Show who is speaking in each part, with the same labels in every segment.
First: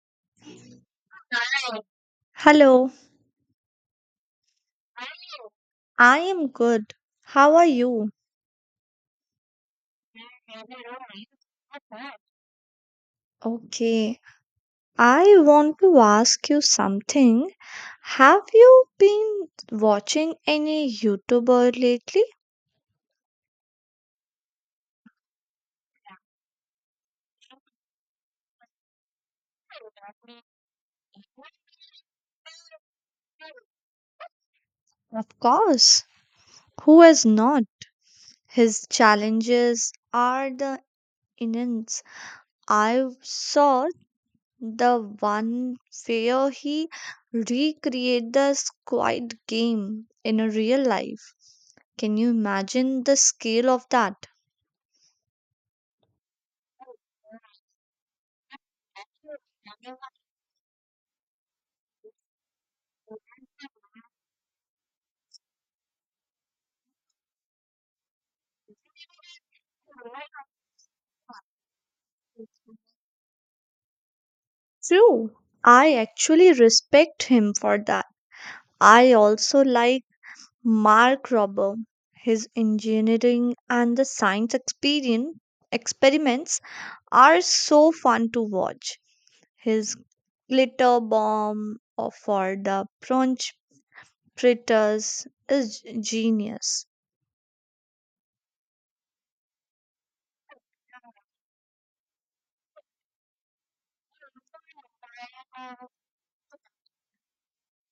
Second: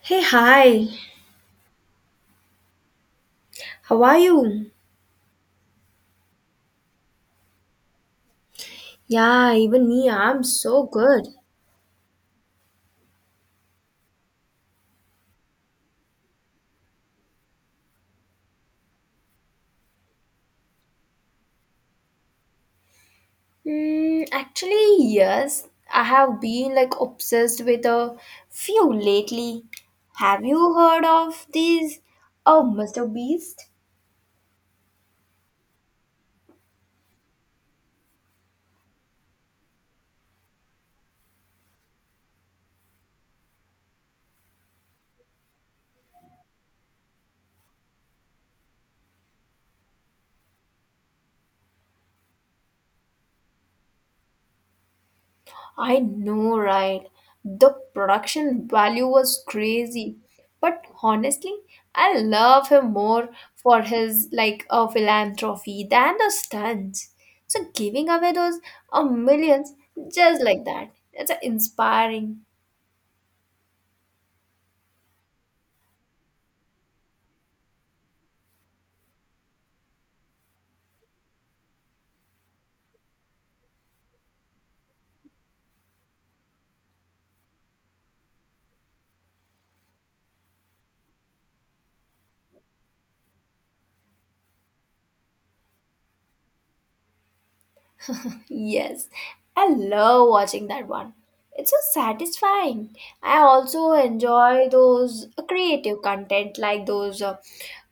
Speaker 1: Hey, hi.
Speaker 2: Hello,
Speaker 1: How are you?
Speaker 2: I am good. How are you?
Speaker 1: Yeah, even me, I'm so good.
Speaker 2: Okay, I want to ask you something. Have you been watching any YouTuber lately?
Speaker 1: Actually, yes. I have been like obsessed with a few lately. Have you heard of these? Oh, Mr. Beast?
Speaker 2: Of course. Who has not? His challenges are the innings. I saw the one where he recreate the Squid Game in a real life. Can you imagine the scale of that?
Speaker 1: I know, right? The production value was crazy. But honestly, I love him more for his philanthropy than the stunts. So giving away those millions just like that, it's inspiring.
Speaker 2: True. I actually respect him for that. I also like Mark Robber. His engineering and the science experience experiments are so fun to watch. His glitter bomb or for the punch fritters is genius.
Speaker 1: Yes, I love watching that one. It's so satisfying. I also enjoy those creative content like those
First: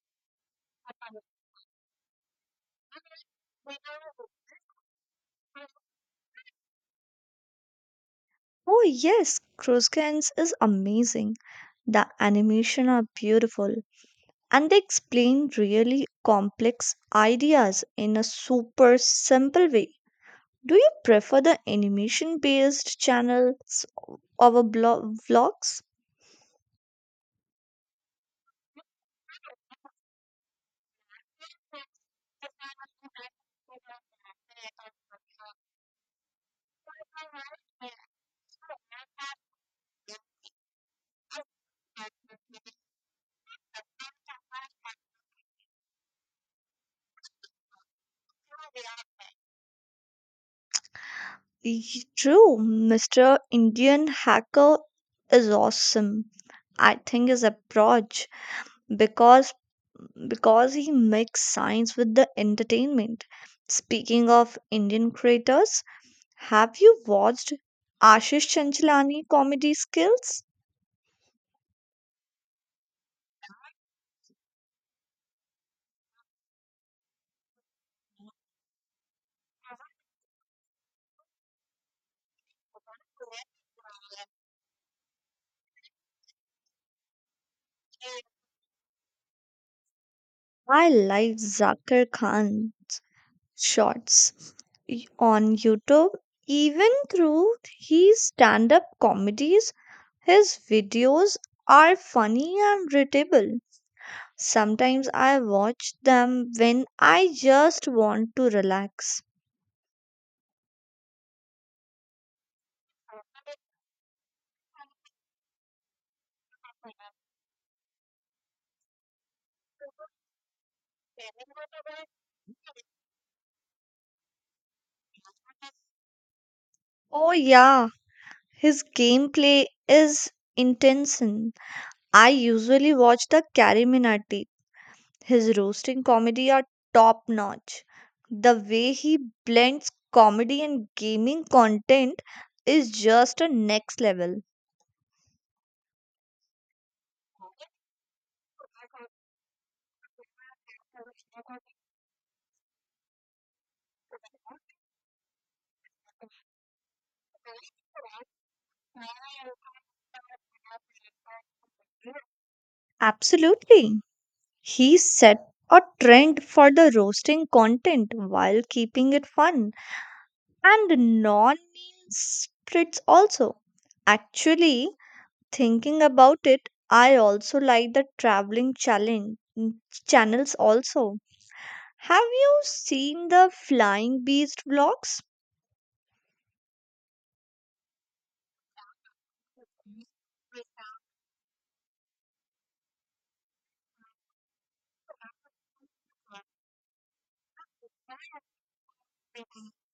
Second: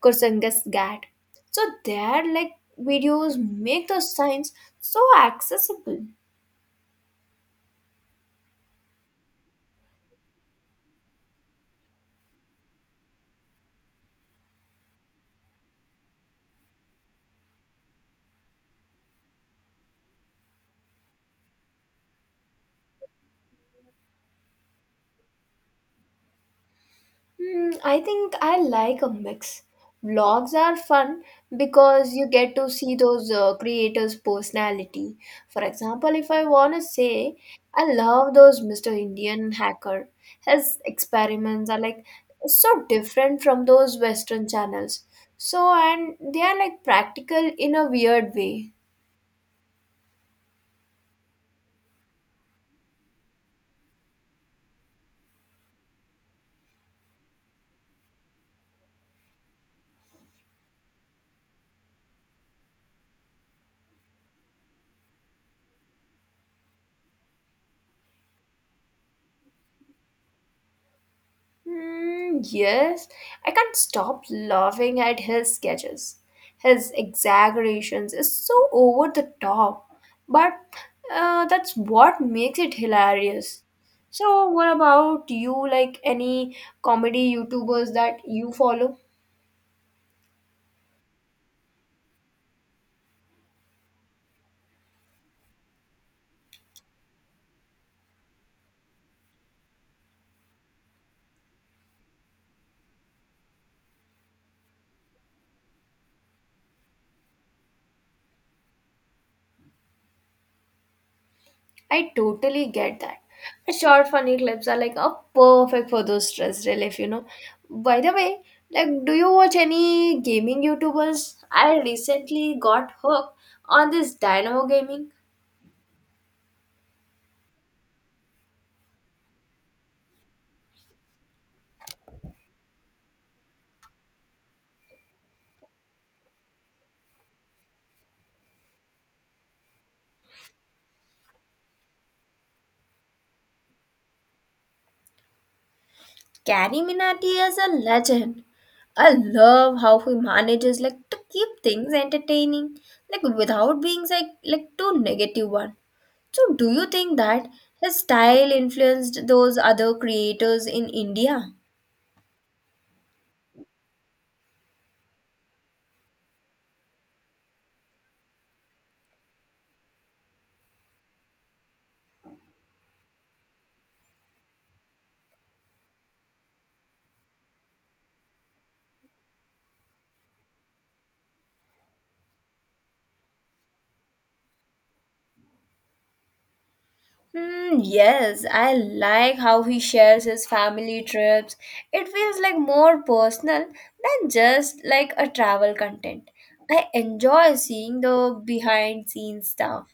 Speaker 1: Kursangas Gat. So they're like videos make those signs so accessible.
Speaker 2: Oh yes, Kruskens is amazing. The animation are beautiful and they explain really complex ideas in a super simple way. Do you prefer the animation based channels over vlogs?
Speaker 1: I think I like a mix. Vlogs are fun because you get to see those creators' personality. For example, if I want to say, I love those Mr. Indian hacker. His experiments are like so different from those Western channels. So, and they are like practical in a weird way.
Speaker 2: True, Mr. Indian Hacker is awesome. I think his approach because because he makes science with the entertainment. Speaking of Indian creators, have you watched Ashish Chanchalani comedy skills?
Speaker 1: Yes, I can't stop laughing at his sketches. His exaggerations is so over the top, but that's what makes it hilarious. So, what about you? Like any comedy YouTubers that you follow?
Speaker 2: I like Zakir Khan shorts on YouTube. Even through his stand up comedies, his videos are funny and readable. Sometimes I watch them when I just want to relax.
Speaker 1: I totally get that. But Short funny clips are like a perfect for those stress relief. By the way, like do you watch any gaming YouTubers? I recently got hooked on this Dynamo Gaming.
Speaker 2: Oh, yeah, his gameplay is intense. I usually watch the Kariminati. His roasting comedy are top notch. The way he blends comedy and gaming content is just a next level.
Speaker 1: Gary Minati is a legend. I love how he manages like to keep things entertaining, like without being like too negative one. So do you think that his style influenced those other creators in India?
Speaker 2: Absolutely. He set a trend for the roasting content while keeping it fun and non mean spirits also. Actually, thinking about it, I also like the traveling challenge mm, channels also. Have you seen the flying beast vlogs?
Speaker 1: Yes, I like how he shares his family trips. It feels like more personal than just like a travel content. I enjoy seeing the behind scenes stuff,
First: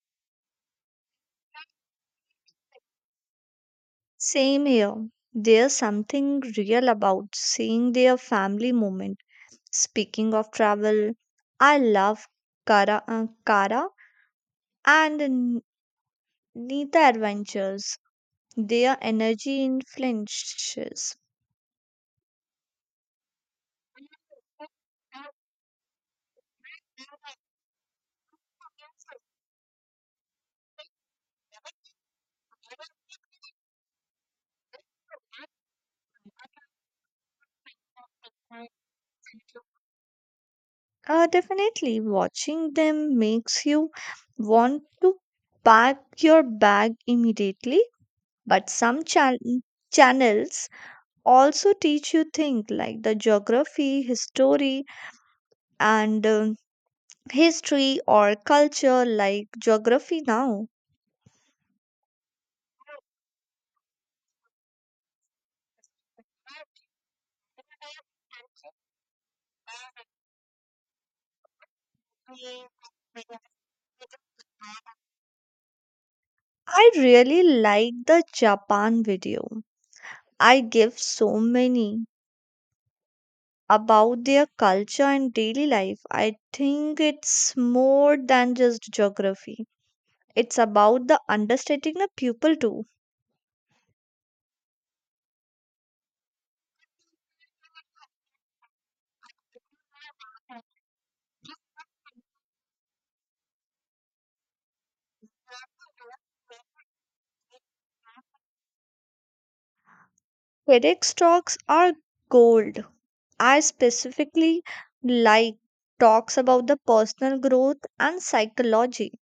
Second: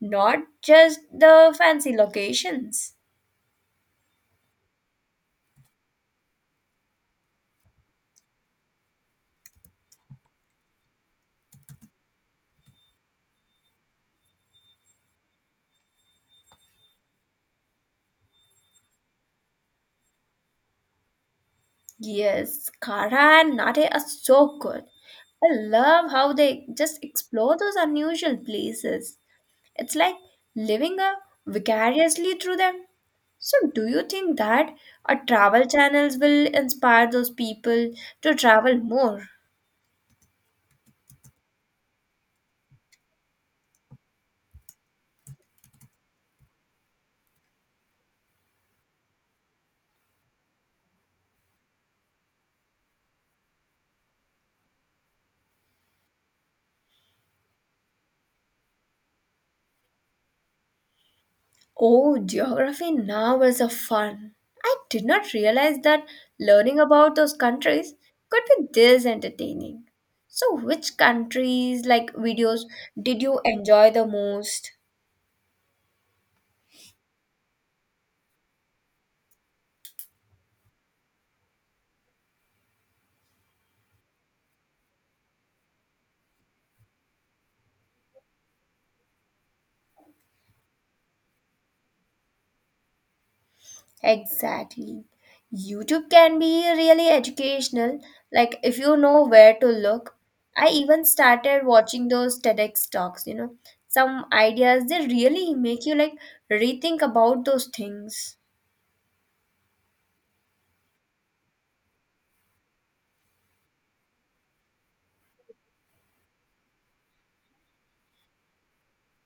Speaker 1: not just the fancy locations.
Speaker 2: Same here. There's something real about seeing their family moment. Speaking of travel, I love Kara and Nita Adventures. Their energy in flinches.
Speaker 1: Yes, Kara and Nate are so good. I love how they just explore those unusual places. It's like living a vicariously through them. So, do you think that our travel channels will inspire those people to travel more?
Speaker 2: Definitely, watching them makes you want to pack your bag immediately. But channels also teach you things like the geography, history, and history or culture, like geography now.
Speaker 1: Oh, geography now is a fun. I did not realize that learning about those countries could be this entertaining. So, which countries like videos did you enjoy the most?
Speaker 2: I really like the Japan video. I give so many about their culture and daily life. I think it's more than just geography. It's about the understating the pupil too.
Speaker 1: Exactly. YouTube can be really educational, like if you know where to look. I even started watching those TEDx talks, some ideas they really make you like rethink about those things.
Speaker 2: TEDx talks are gold. I specifically like talks about the personal growth and psychology.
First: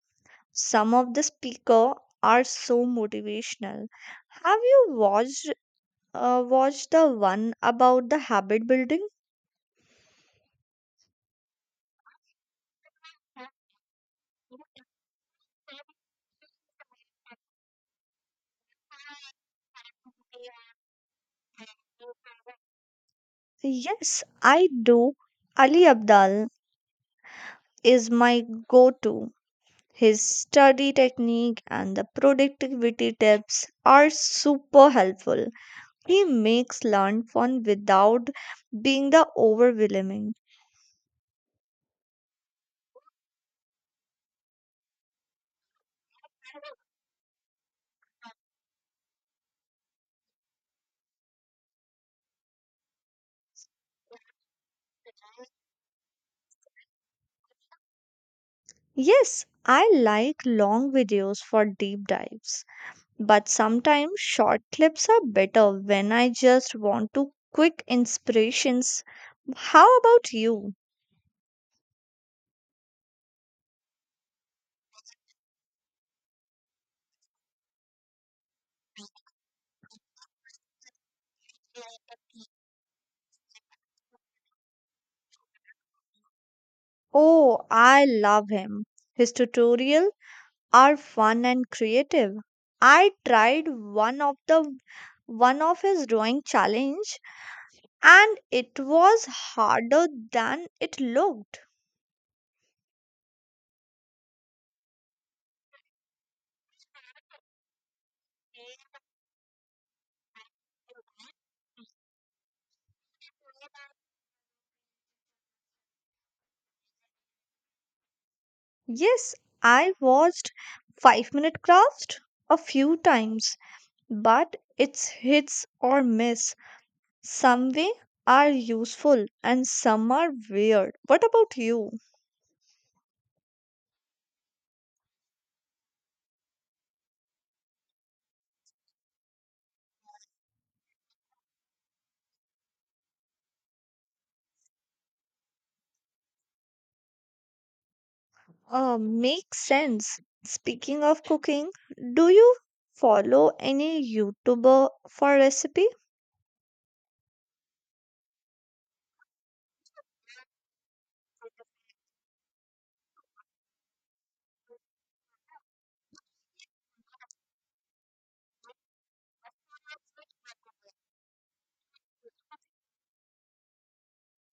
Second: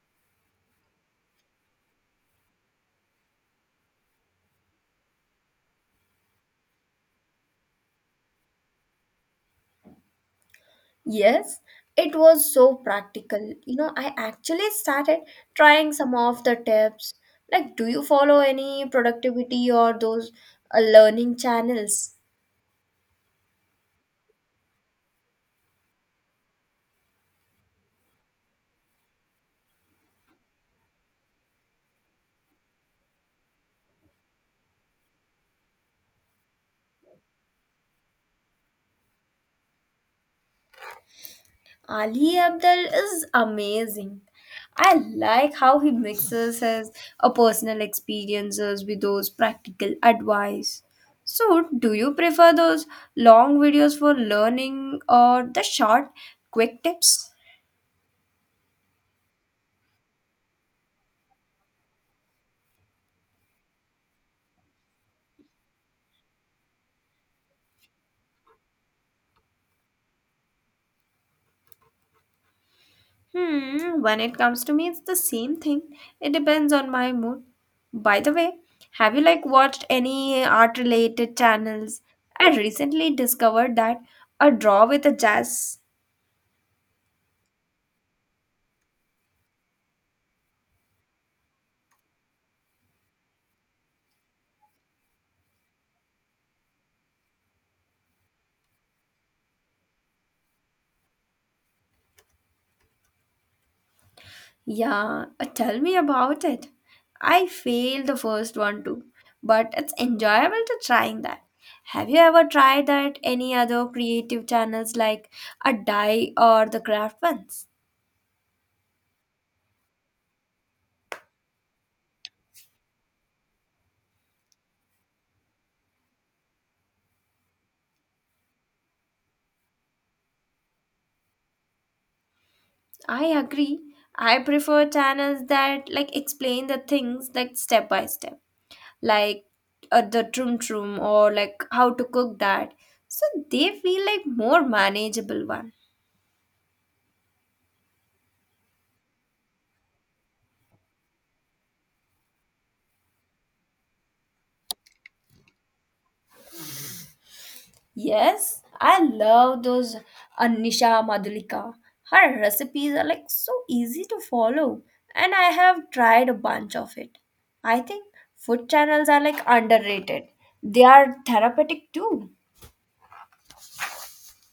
Speaker 2: Some of the speaker are so motivational. Have you watched watched the one about the habit building?
Speaker 1: Yes, it was so practical. You know, I actually started trying some of the tips. Like, do you follow any productivity or those learning channels?
Speaker 2: Yes, I do. Ali Abdal is my go-to. His study technique and the productivity tips are super helpful. He makes learn fun without being the overwhelming.
Speaker 1: Ali Abdul is amazing. I like how he mixes his personal experiences with those practical advice. So, do you prefer those long videos for learning or the short, quick tips?
Speaker 2: Yes, I like long videos for deep dives, but sometimes short clips are better when I just want to quick inspirations. How about you?
Speaker 1: When it comes to me, it's the same thing. It depends on my mood. By the way, have you like watched any art related channels? I recently discovered that a draw with a jazz.
Speaker 2: Oh, I love him. His tutorials are fun and creative. I tried one of his drawing challenge and it was harder than it looked.
Speaker 1: Yeah, tell me about it. I failed the first one too, but it's enjoyable to trying that. Have you ever tried that any other creative channels like a dye or the craft ones?
Speaker 2: Yes, I watched 5-minute crafts a few times, but it's hits or miss. Some way are useful and some are weird. What about you?
Speaker 1: I agree. I prefer channels that like explain the things like step by step, like the trum or like how to cook that. So they feel like more manageable one.
Speaker 2: Makes sense. Speaking of cooking, do you follow any YouTuber for recipe?
Speaker 1: Yes, I love those Anisha Madhulika. Her recipes are like so easy to follow, and I have tried a bunch of it. I think food channels are like underrated. They are therapeutic too.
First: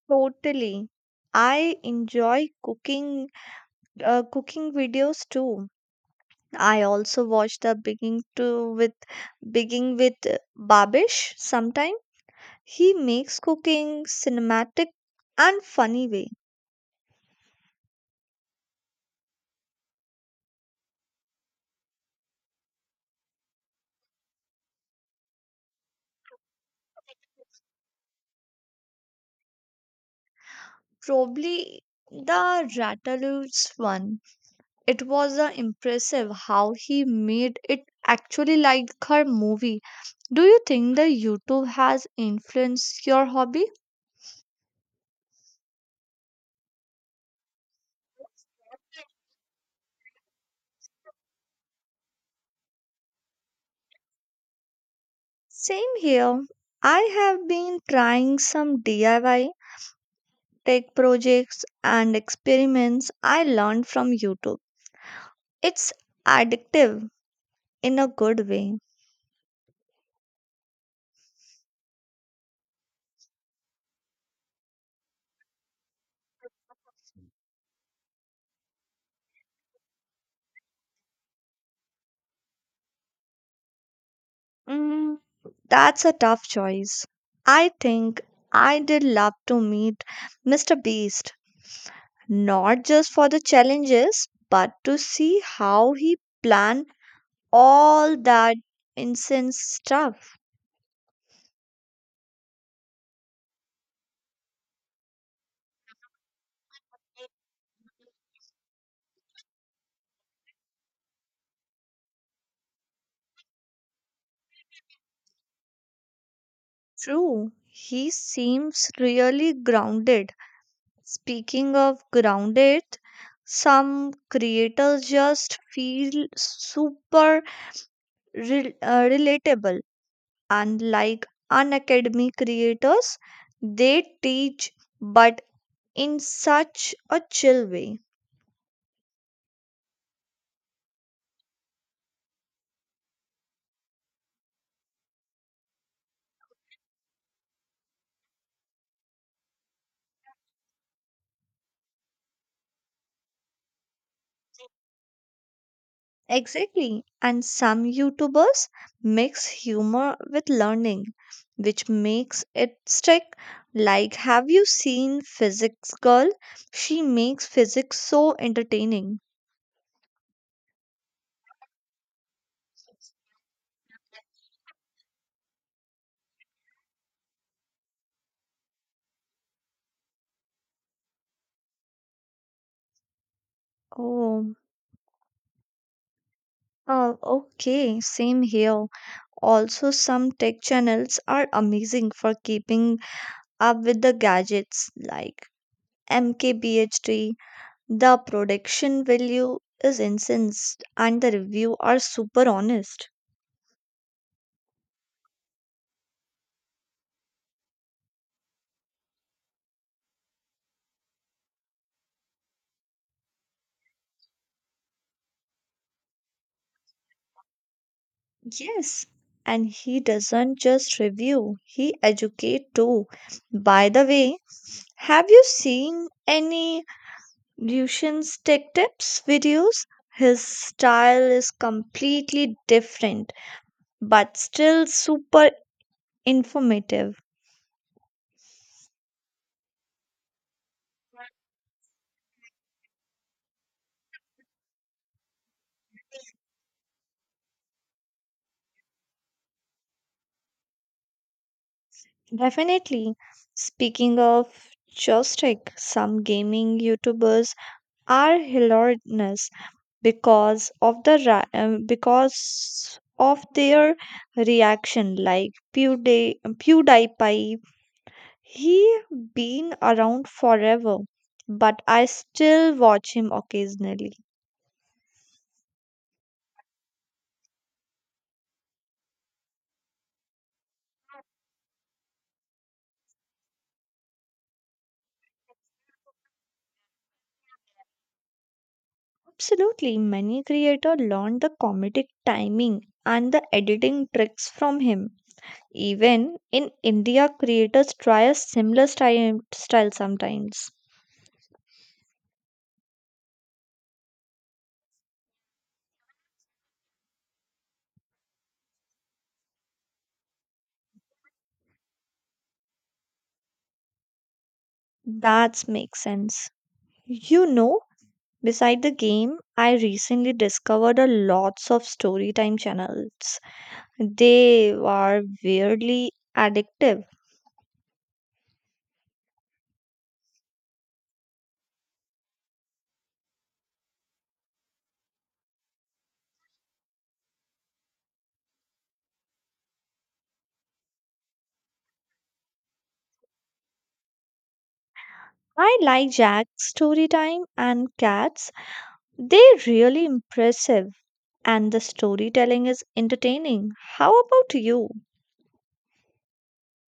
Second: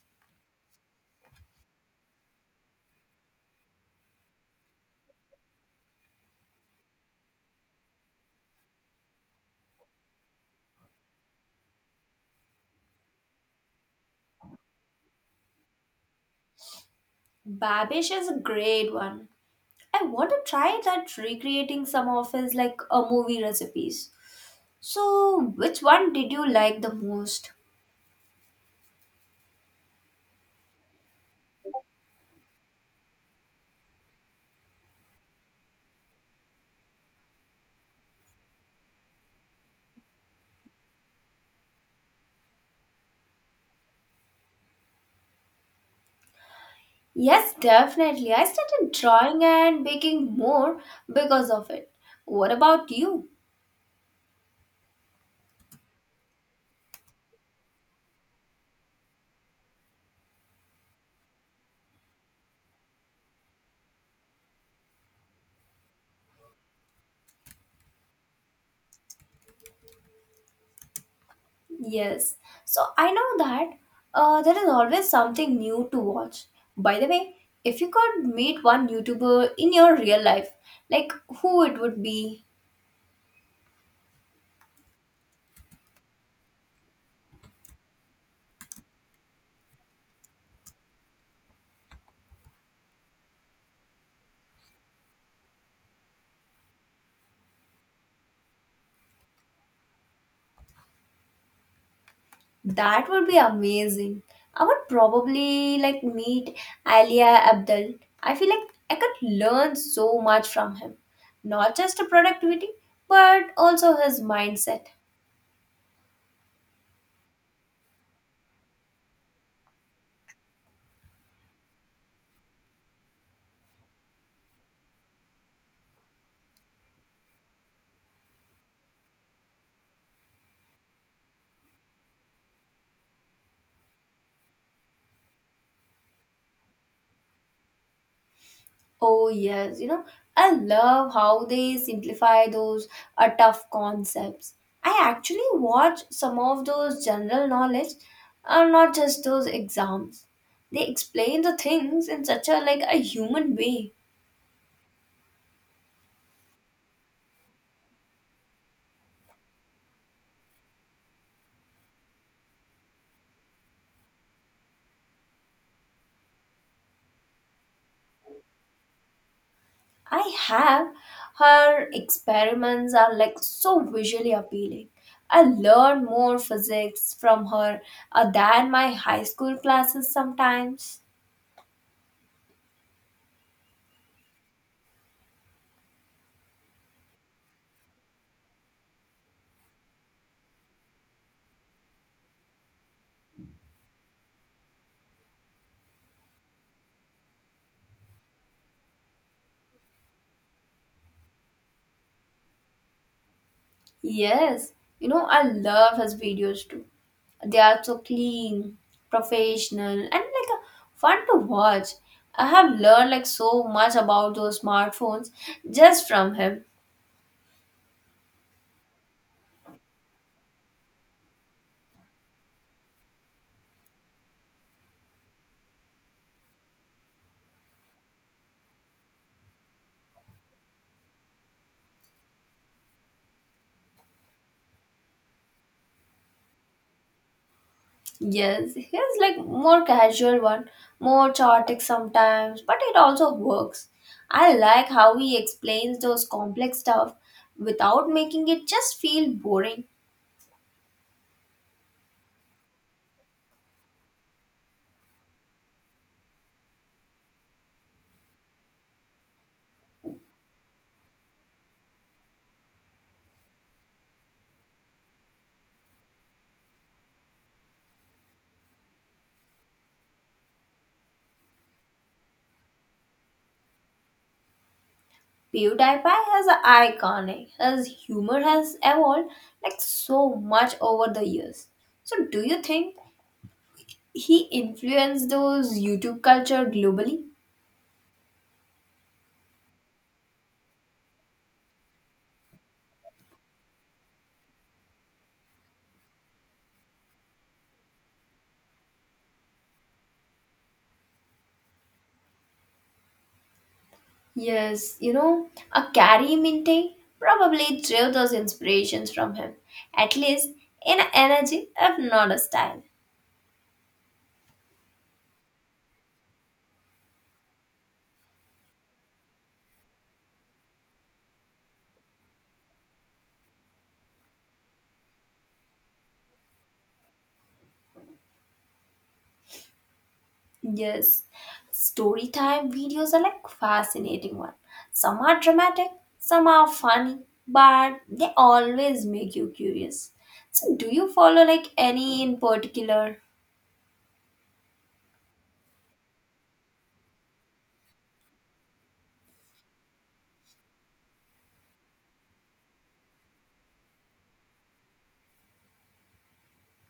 Speaker 2: Totally. I enjoy cooking videos too. I also watch the baking to with baking with Babish sometime. He makes cooking cinematic and funny way.
Speaker 1: Babish is a great one. I want to try that recreating some of his like a movie recipes. So, which one did you like the most?
Speaker 2: Probably the Ratatouille one. It was impressive how he made it actually like her movie. Do you think that YouTube has influenced your hobby?
Speaker 1: Yes, definitely. I started drawing and baking more because of it. What about you?
Speaker 2: Same here. I have been trying some DIY tech projects and experiments I learned from YouTube. It's addictive in a good way.
Speaker 1: Yes. So I know that there is always something new to watch. By the way, if you could meet one YouTuber in your real life, like who it would be,
Speaker 2: Mm, That's a tough choice. I think I did love to meet Mr. Beast, not just for the challenges, but to see how he planned all that incense stuff.
Speaker 1: that would be amazing. I would probably like meet Alia Abdul. I feel like I could learn so much from him, not just productivity, but also his mindset.
Speaker 2: True, he seems really grounded. Speaking of grounded, some creators just feel super relatable. Unlike unacademy creators, they teach but in such a chill way.
Speaker 1: Oh, yes. You know, I love how they simplify those tough concepts. I actually watch some of those general knowledge, not just those exams. They explain the things in such a like a human way.
Speaker 2: Exactly. And some YouTubers mix humor with learning, which makes it stick. Like, have you seen Physics Girl? She makes physics so entertaining.
Speaker 1: I have, her experiments are like so visually appealing. I learn more physics from her than my high school classes sometimes.
Speaker 2: Oh, oh, okay, same here. Also, some tech channels are amazing for keeping up with the gadgets like MKBHD. The production value is incense and the review are super honest.
Speaker 1: Yes, you know, I love his videos too. They are so clean, professional, and fun to watch. I have learned like so much about those smartphones just from him.
Speaker 2: Yes, and he doesn't just review, he educate too. By the way, have you seen any Lucian's Tech Tips videos? His style is completely different but still super informative.
Speaker 1: Yes, he is like more casual one, more chaotic sometimes, but it also works. I like how he explains those complex stuff without making it just feel boring.
Speaker 2: Definitely. Speaking of joystick, some gaming YouTubers are hilarious because of because of their reaction like pewdiepie. He been around forever but I still watch him occasionally.
Speaker 1: PewDiePie has an iconic. His humor has evolved like so much over the years. So do you think he influenced those YouTube culture globally?
Speaker 2: Absolutely, many creator learned the comedic timing and the editing tricks from him. Even in India creators try a similar style sometimes.
Speaker 1: Yes, you know, a Carrie Minte probably drew those inspirations from him, at least in energy, if not a style.
Speaker 2: That makes sense, you know. Beside the game, I recently discovered a lots of storytime channels. They are weirdly addictive.
Speaker 1: Yes, story time videos are like fascinating one. Some are dramatic, some are funny, but they always make you curious. So, do you follow like any in particular?
Speaker 2: I like Jack's story time and Cat's. They're really impressive and the storytelling is entertaining. How about you?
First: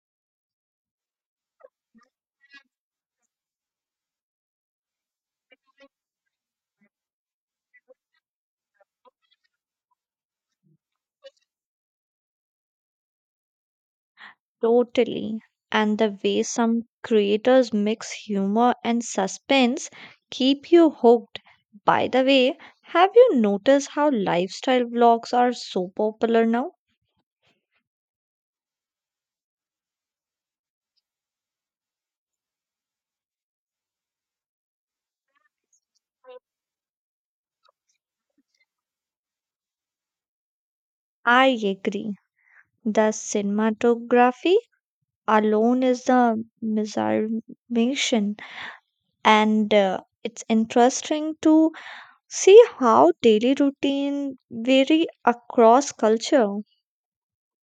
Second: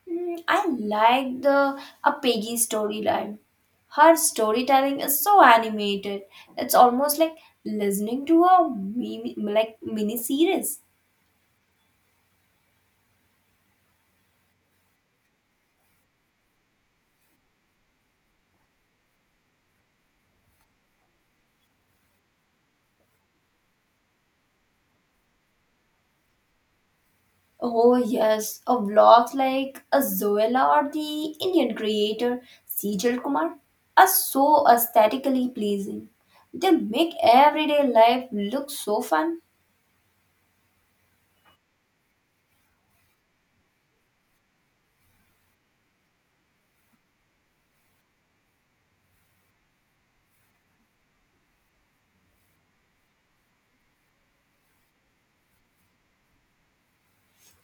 Speaker 1: I like the a Peggy storyline. Her storytelling is so animated. It's almost like listening to a mini series.
Speaker 2: Totally. And the way some creators mix humor and suspense keep you hooked. By the way, have you noticed how lifestyle vlogs are so popular now?
Speaker 1: Oh yes, a vlogs like a Zoella or the Indian creator Sejal Kumar are so aesthetically pleasing. They make everyday life look so fun.
Speaker 2: I agree. The cinematography alone is a misarmation, and it's interesting to see how daily routine vary across culture.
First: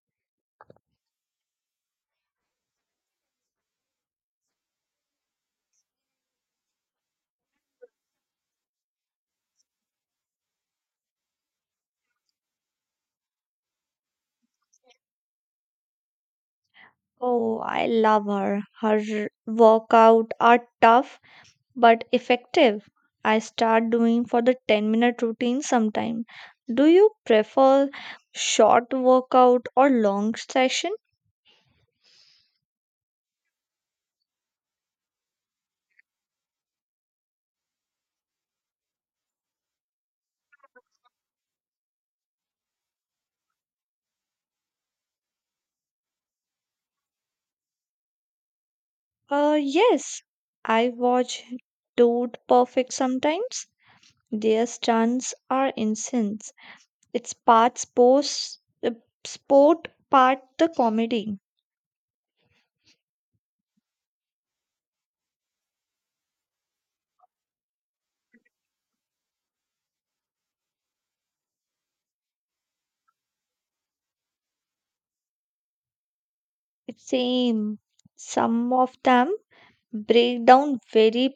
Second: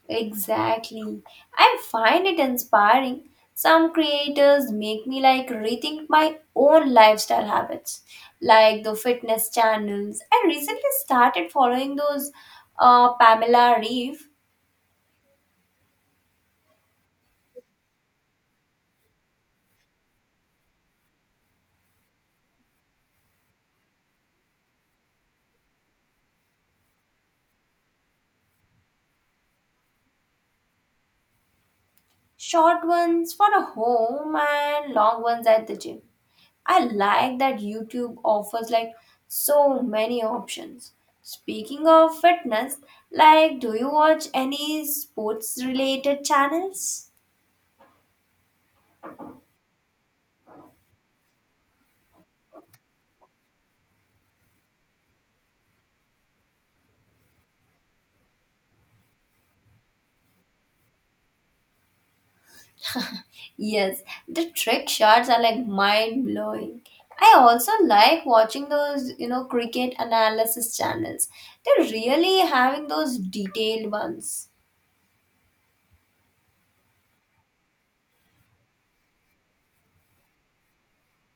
Speaker 1: Exactly. I find it inspiring. Some creators make me like rethink my own lifestyle habits, like the fitness channels. I recently started following those Pamela Reeve.
Speaker 2: Oh, I love her. Her workout are tough but effective. I start doing for the 10-minute routine sometime. Do you prefer short workout or long session?
Speaker 1: Short ones for a home and long ones at the gym. I like that YouTube offers like so many options. Speaking of fitness, like do you watch any sports related channels?
Speaker 2: Yes, I watch Dude Perfect sometimes. Their stunts are insane. It's uh, sport, part the comedy.
Speaker 1: Yes, the trick shots are like mind blowing. I also like watching those, you know, cricket analysis channels. They're really having those detailed ones.
Speaker 2: It's same. Some of them break down very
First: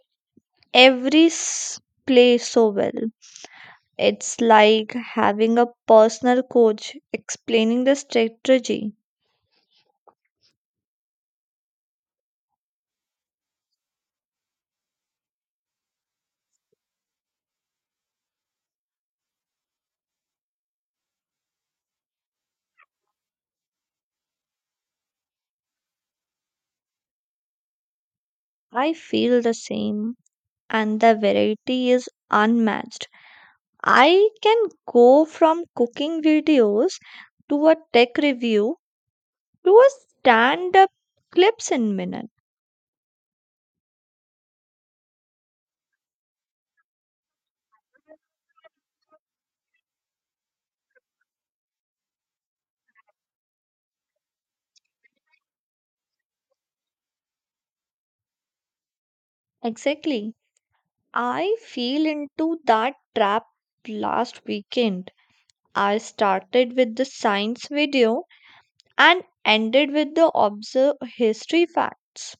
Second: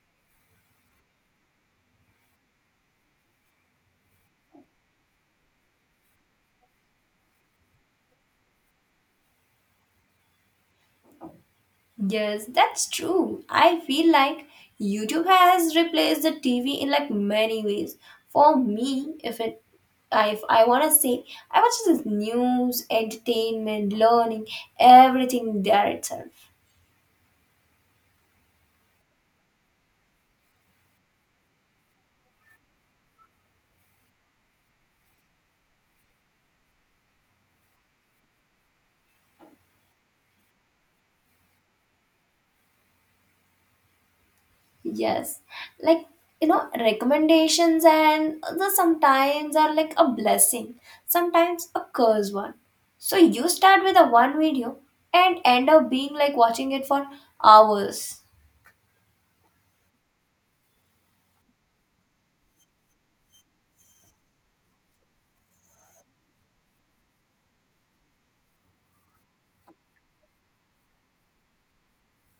Speaker 2: every s- play so well. It's like having a personal coach explaining the strategy.
Speaker 1: Yes, that's true. I feel like YouTube has replaced the TV in like many ways. For me, if I wanna say, I watch this news, entertainment, learning, everything there itself.
Speaker 2: I feel the same, and the variety is unmatched. I can go from cooking videos to a tech review to a stand up clips in minute.
Speaker 1: Yes. Like you know, recommendations and the sometimes are like a blessing, sometimes a curse one. So you start with a one video and end up being like watching it for hours.
Speaker 2: Exactly. I fell into that trap last weekend. I started with the science video and ended with the observe history facts.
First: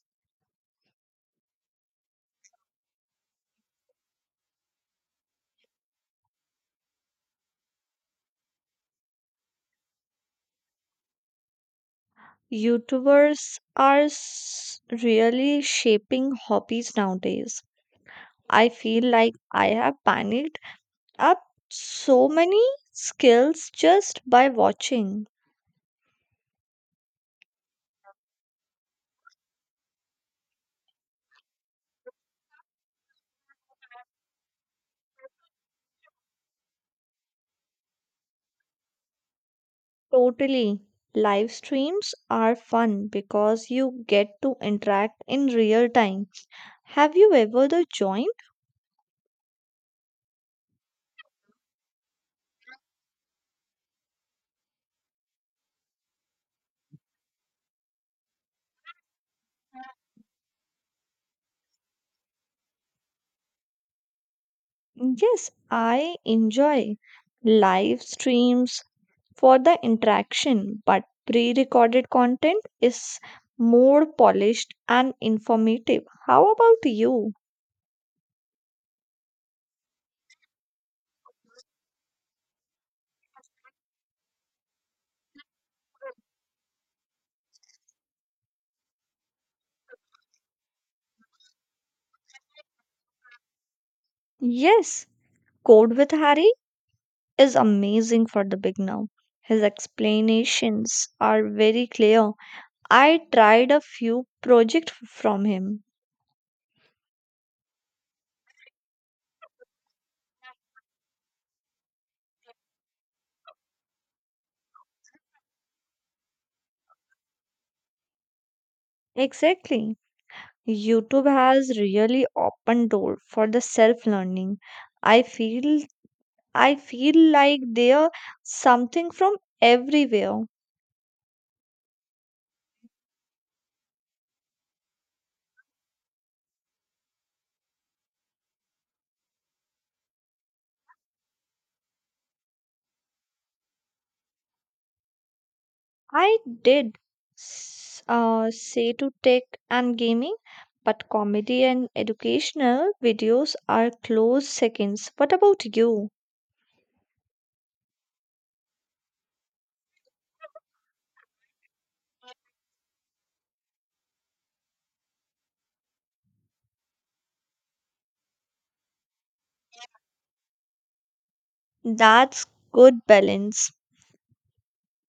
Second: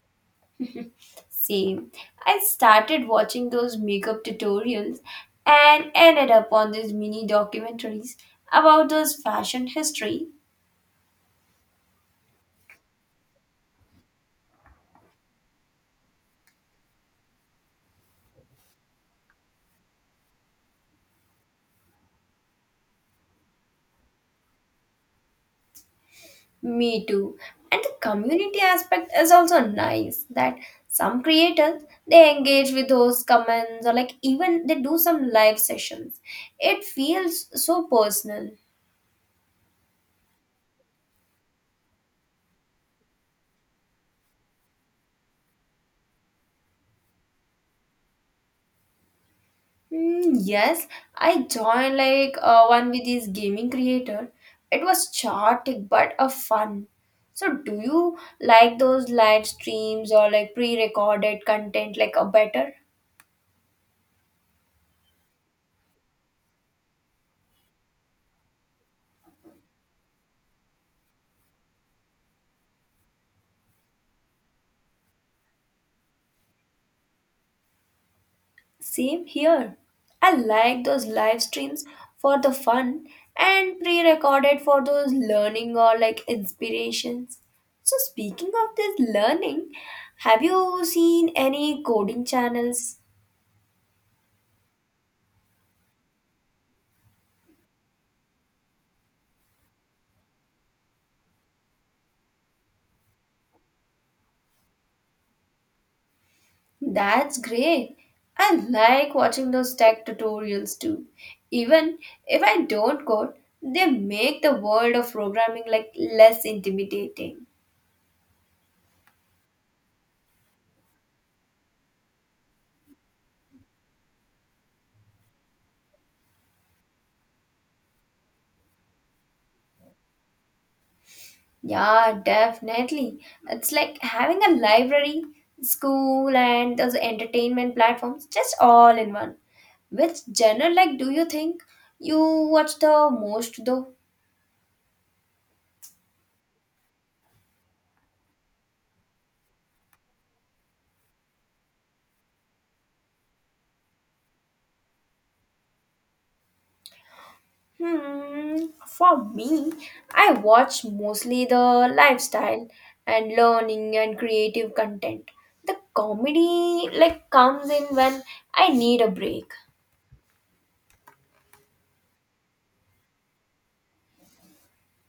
Speaker 1: Same. I started watching those makeup tutorials and ended up on these mini documentaries about those fashion history.
Speaker 2: YouTubers are really shaping hobbies nowadays. I feel like I have panicked up so many skills just by watching.
Speaker 1: Me too. And the community aspect is also nice that some creators they engage with those comments or like even they do some live sessions. It feels so personal.
Speaker 2: Totally. Live streams are fun because you get to interact in real time. Have you ever the joined?
Speaker 1: Yes, I joined one with this gaming creator. It was chaotic but a fun. So, do you like those live streams or like pre-recorded content like a better?
Speaker 2: Yes, I enjoy live streams for the interaction, but pre-recorded content is more polished and informative. How about you?
Speaker 1: Same here. I like those live streams for the fun and pre-recorded for those learning or like inspirations. So, speaking of this learning, have you seen any coding channels?
Speaker 2: Yes, Code with Harry is amazing for the beginner. His explanations are very clear. I tried a few projects from him.
Speaker 1: That's great. I like watching those tech tutorials too. Even if I don't code, they make the world of programming like less intimidating.
Speaker 2: Exactly. YouTube has really opened door for the self learning. I feel I feel like there something from everywhere.
Speaker 1: Yeah, definitely. It's like having a library, school, and those entertainment platforms just all in one. Which genre like do you think you watch the most though?
Speaker 2: I did say to tech and gaming, but comedy and educational videos are close seconds. What about you?
Speaker 1: For me, I watch mostly the lifestyle and learning and creative content. The comedy like comes in when I need a break.
Speaker 2: That's good balance.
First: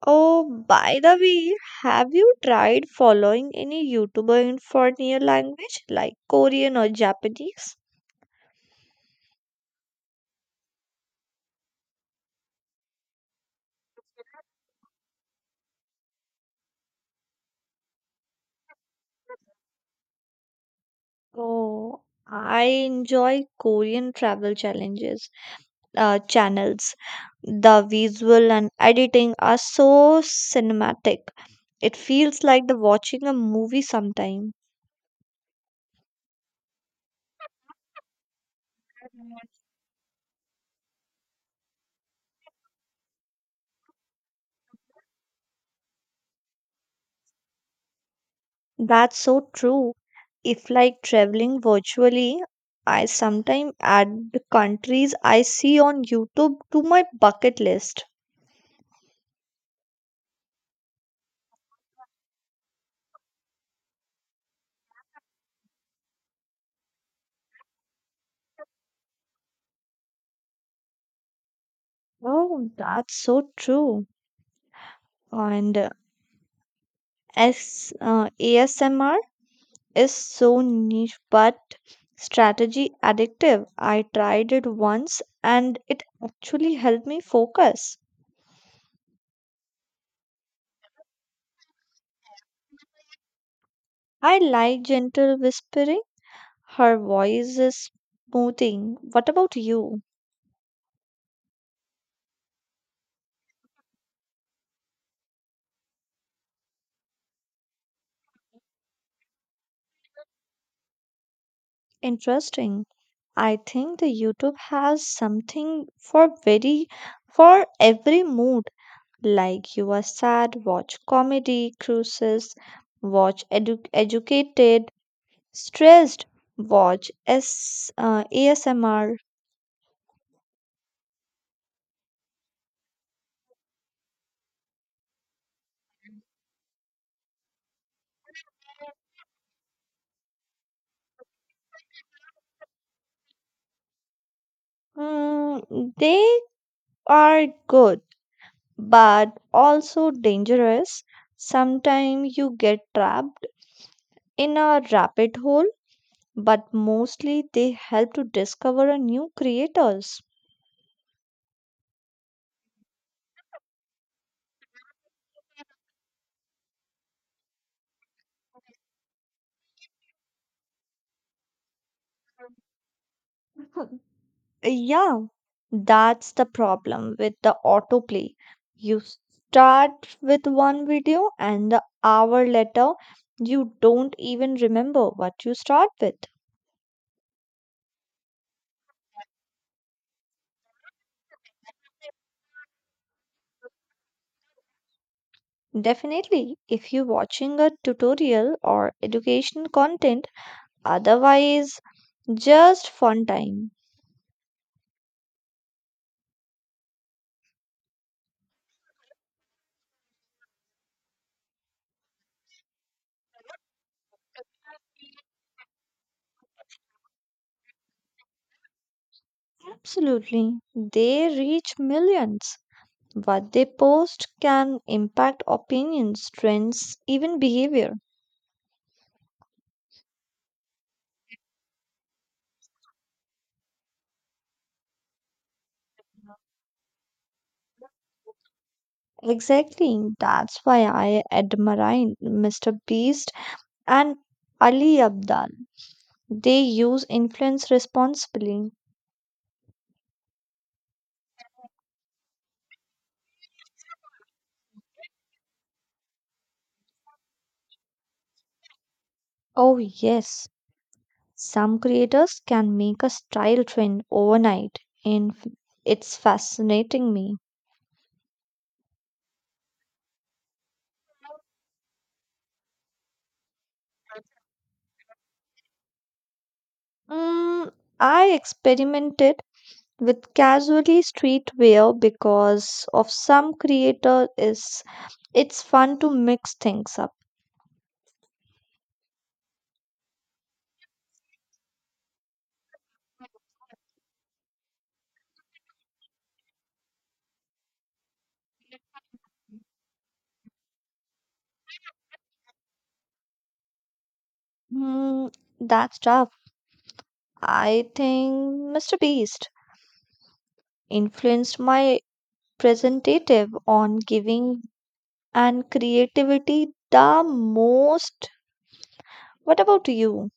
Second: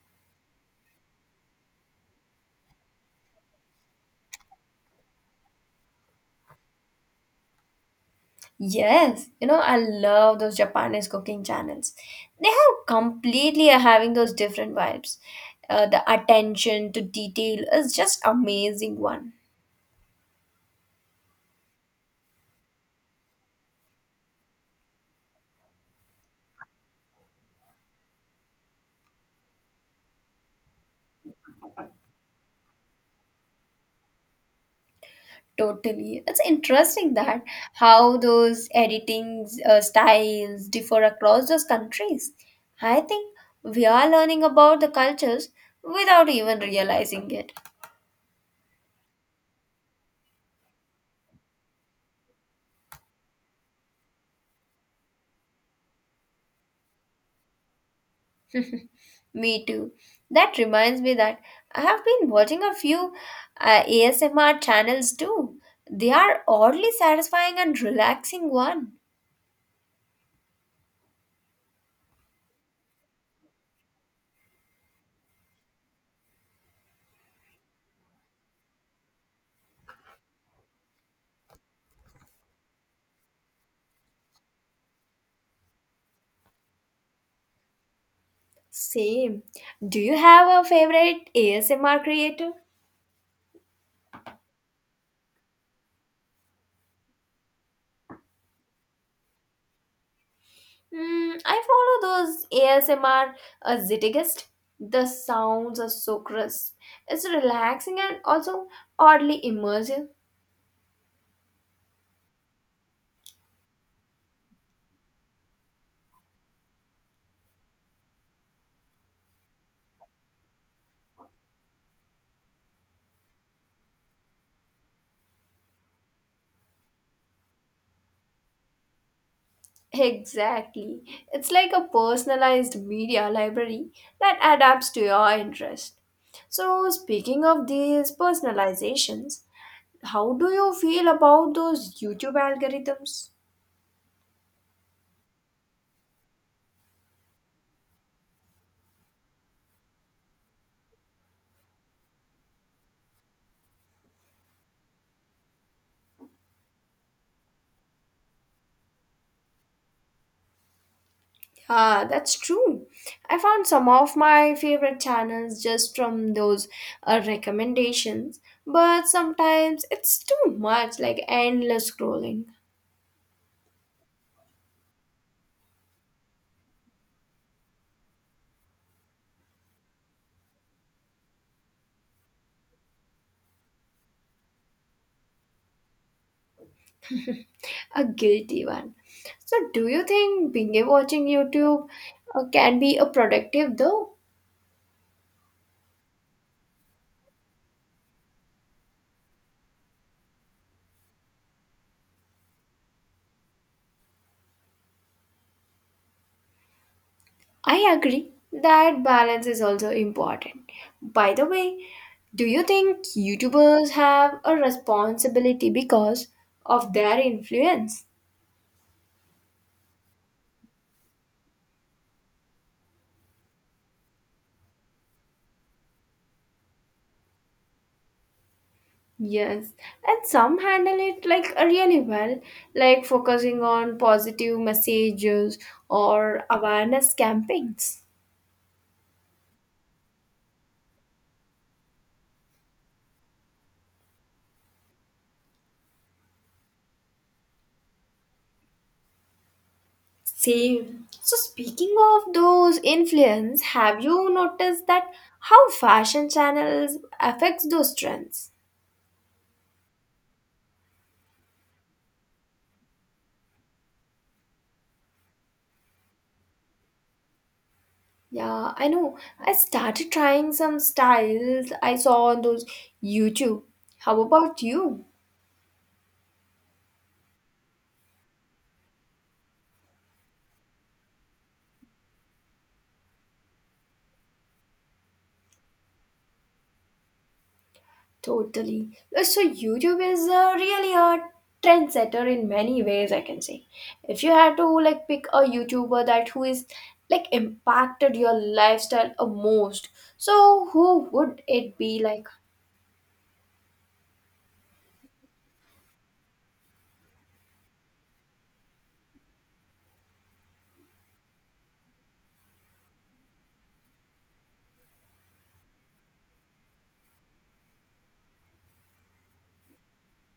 Speaker 2: Oh, by the way, have you tried following any YouTuber in foreign language like Korean or Japanese?
Speaker 1: Yes, you know, I love those Japanese cooking channels. They have completely are having those different vibes. The attention to detail is just amazing one.
Speaker 2: Oh, I enjoy Korean travel challenges channels. The visual and editing are so cinematic. It feels like the watching a movie sometime.
Speaker 1: Totally. It's interesting that how those editing styles differ across those countries. I think we are learning about the cultures without even realizing it.
Speaker 2: That's so true. If like traveling virtually, I sometimes add the countries I see on YouTube to my bucket list.
Speaker 1: Me too. That reminds me that I have been watching a few ASMR channels too. They are oddly satisfying and relaxing one.
Speaker 2: Oh, that's so true. And ASMR is so niche but strategy addictive. I tried it once and it actually helped me focus.
Speaker 1: Same. Do you have a favorite ASMR creator?
Speaker 2: I like gentle whispering. Her voice is smoothing. What about you?
Speaker 1: I follow those ASMR Zittigist. The sounds are so crisp. It's relaxing and also oddly immersive.
Speaker 2: Interesting. I think the YouTube has something for very for every mood. Like you are sad, watch comedy, cruises, watch educated, stressed, watch S ASMR.
Speaker 1: Exactly. It's like a personalized media library that adapts to your interest. So, speaking of these personalizations, how do you feel about those YouTube algorithms?
Speaker 2: They are good, but also dangerous. Sometimes you get trapped in a rabbit hole, but mostly they help to discover a new creators.
Speaker 1: Ah, that's true. I found some of my favorite channels just from those recommendations, but sometimes it's too much, like endless scrolling,
Speaker 2: Yeah, that's the problem with the autoplay. You start with one video, and the hour later, you don't even remember what you start with.
Speaker 1: a guilty one. So, do you think binge watching YouTube can be a productive though?
Speaker 2: Definitely, if you're watching a tutorial or educational content, otherwise, just fun time.
Speaker 1: I agree that balance is also important. By the way, do you think YouTubers have a responsibility because of their influence?
Speaker 2: Absolutely, they reach millions. What they post can impact opinions, trends, even behavior.
Speaker 1: Yes, and some handle it really well, like focusing on positive messages or awareness campaigns.
Speaker 2: Exactly. That's why I admire Mr. Beast and Ali Abdal. They use influence responsibly.
Speaker 1: Same. So, speaking of those influence, have you noticed that how fashion channels affects those trends?
Speaker 2: Oh, yes. Some creators can make a style trend overnight, and it's fascinating me.
Speaker 1: Yeah, I know. I started trying some styles I saw on those YouTube. How about you?
Speaker 2: Mm, I experimented with casually streetwear because of some creator is it's fun to mix things up.
Speaker 1: Totally. So YouTube is really a trendsetter in many ways, I can say. If you had to like pick a YouTuber that who is like impacted your lifestyle a most, so who would it be like?
Speaker 2: Mm, that's tough. I think Mr. Beast influenced my presentative on giving and creativity the most. What about you?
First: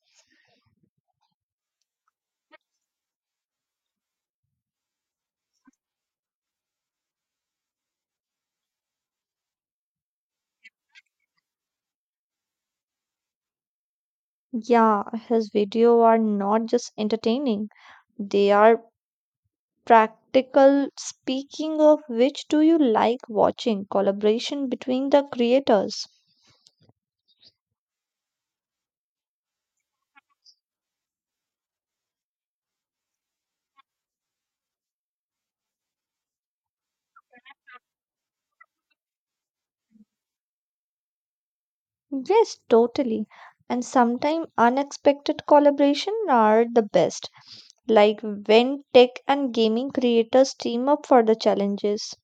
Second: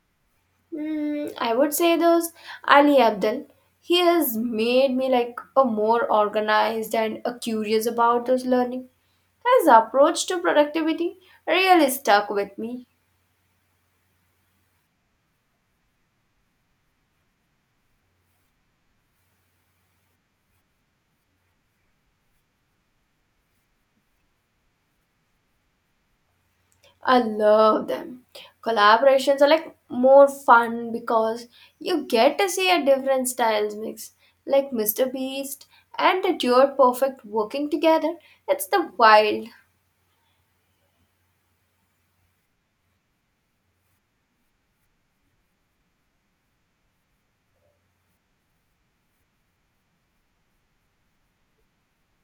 Speaker 1: I would say those Ali Abdul. He has made me like a more organized and a curious about those learning. His approach to productivity really stuck with me.
Speaker 2: Yeah, his videos are not just entertaining, they are practical. Speaking of which, do you like watching collaboration between the creators?
Speaker 1: I love them. Collaborations are like more fun because you get to see a different styles mix, like Mr. Beast and the Duo Perfect working together. It's the wild.
Speaker 2: Yes, totally. And sometimes unexpected collaboration are the best, like when tech and gaming creators team up for the challenges.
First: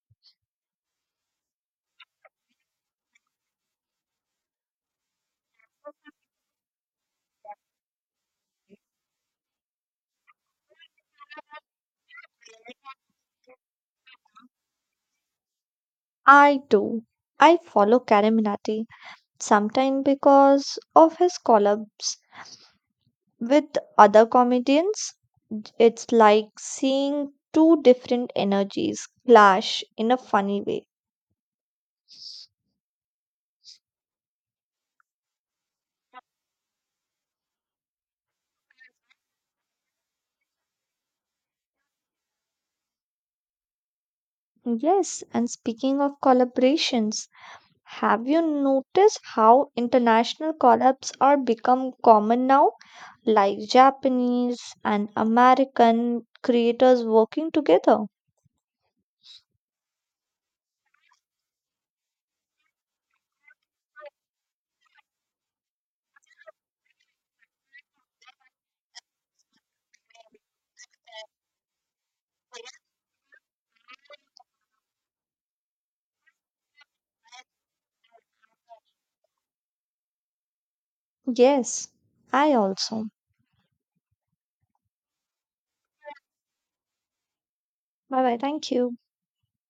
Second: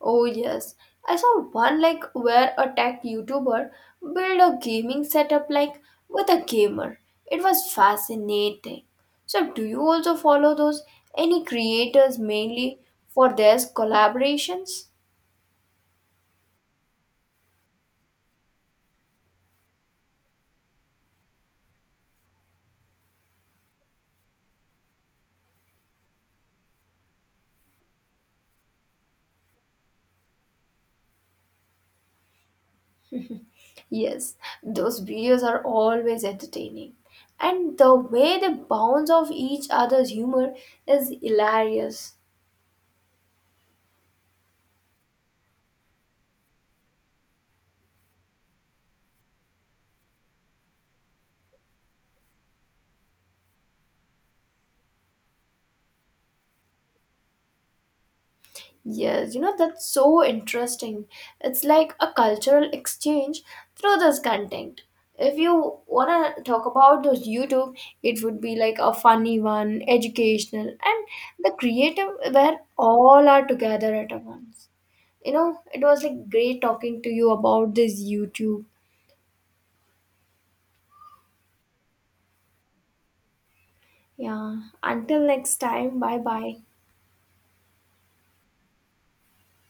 Speaker 1: Oh yes, I saw one like where a tech YouTuber built a gaming setup like with a gamer. It was fascinating. So, do you also follow those any creators mainly for their collaborations?
Speaker 2: I do. I follow Karaminati sometimes because of his collabs with other comedians. It's like seeing two different energies clash in a funny way.
Speaker 1: Yes, those videos are always entertaining. And the way they bounce off each other's humor is hilarious.
Speaker 2: Yes, and speaking of collaborations, have you noticed how international collabs are become common now? Like Japanese and American creators working together.
Speaker 1: Yes, you know, that's so interesting. It's like a cultural exchange through this content. If you want to talk about those YouTube, it would be like a funny one, educational, and the creative where all are together at once. You know, it was like great talking to you about this YouTube.
Speaker 2: Yes, I also.
Speaker 1: Yeah. Until next time, bye bye.
Speaker 2: Bye bye. Thank you.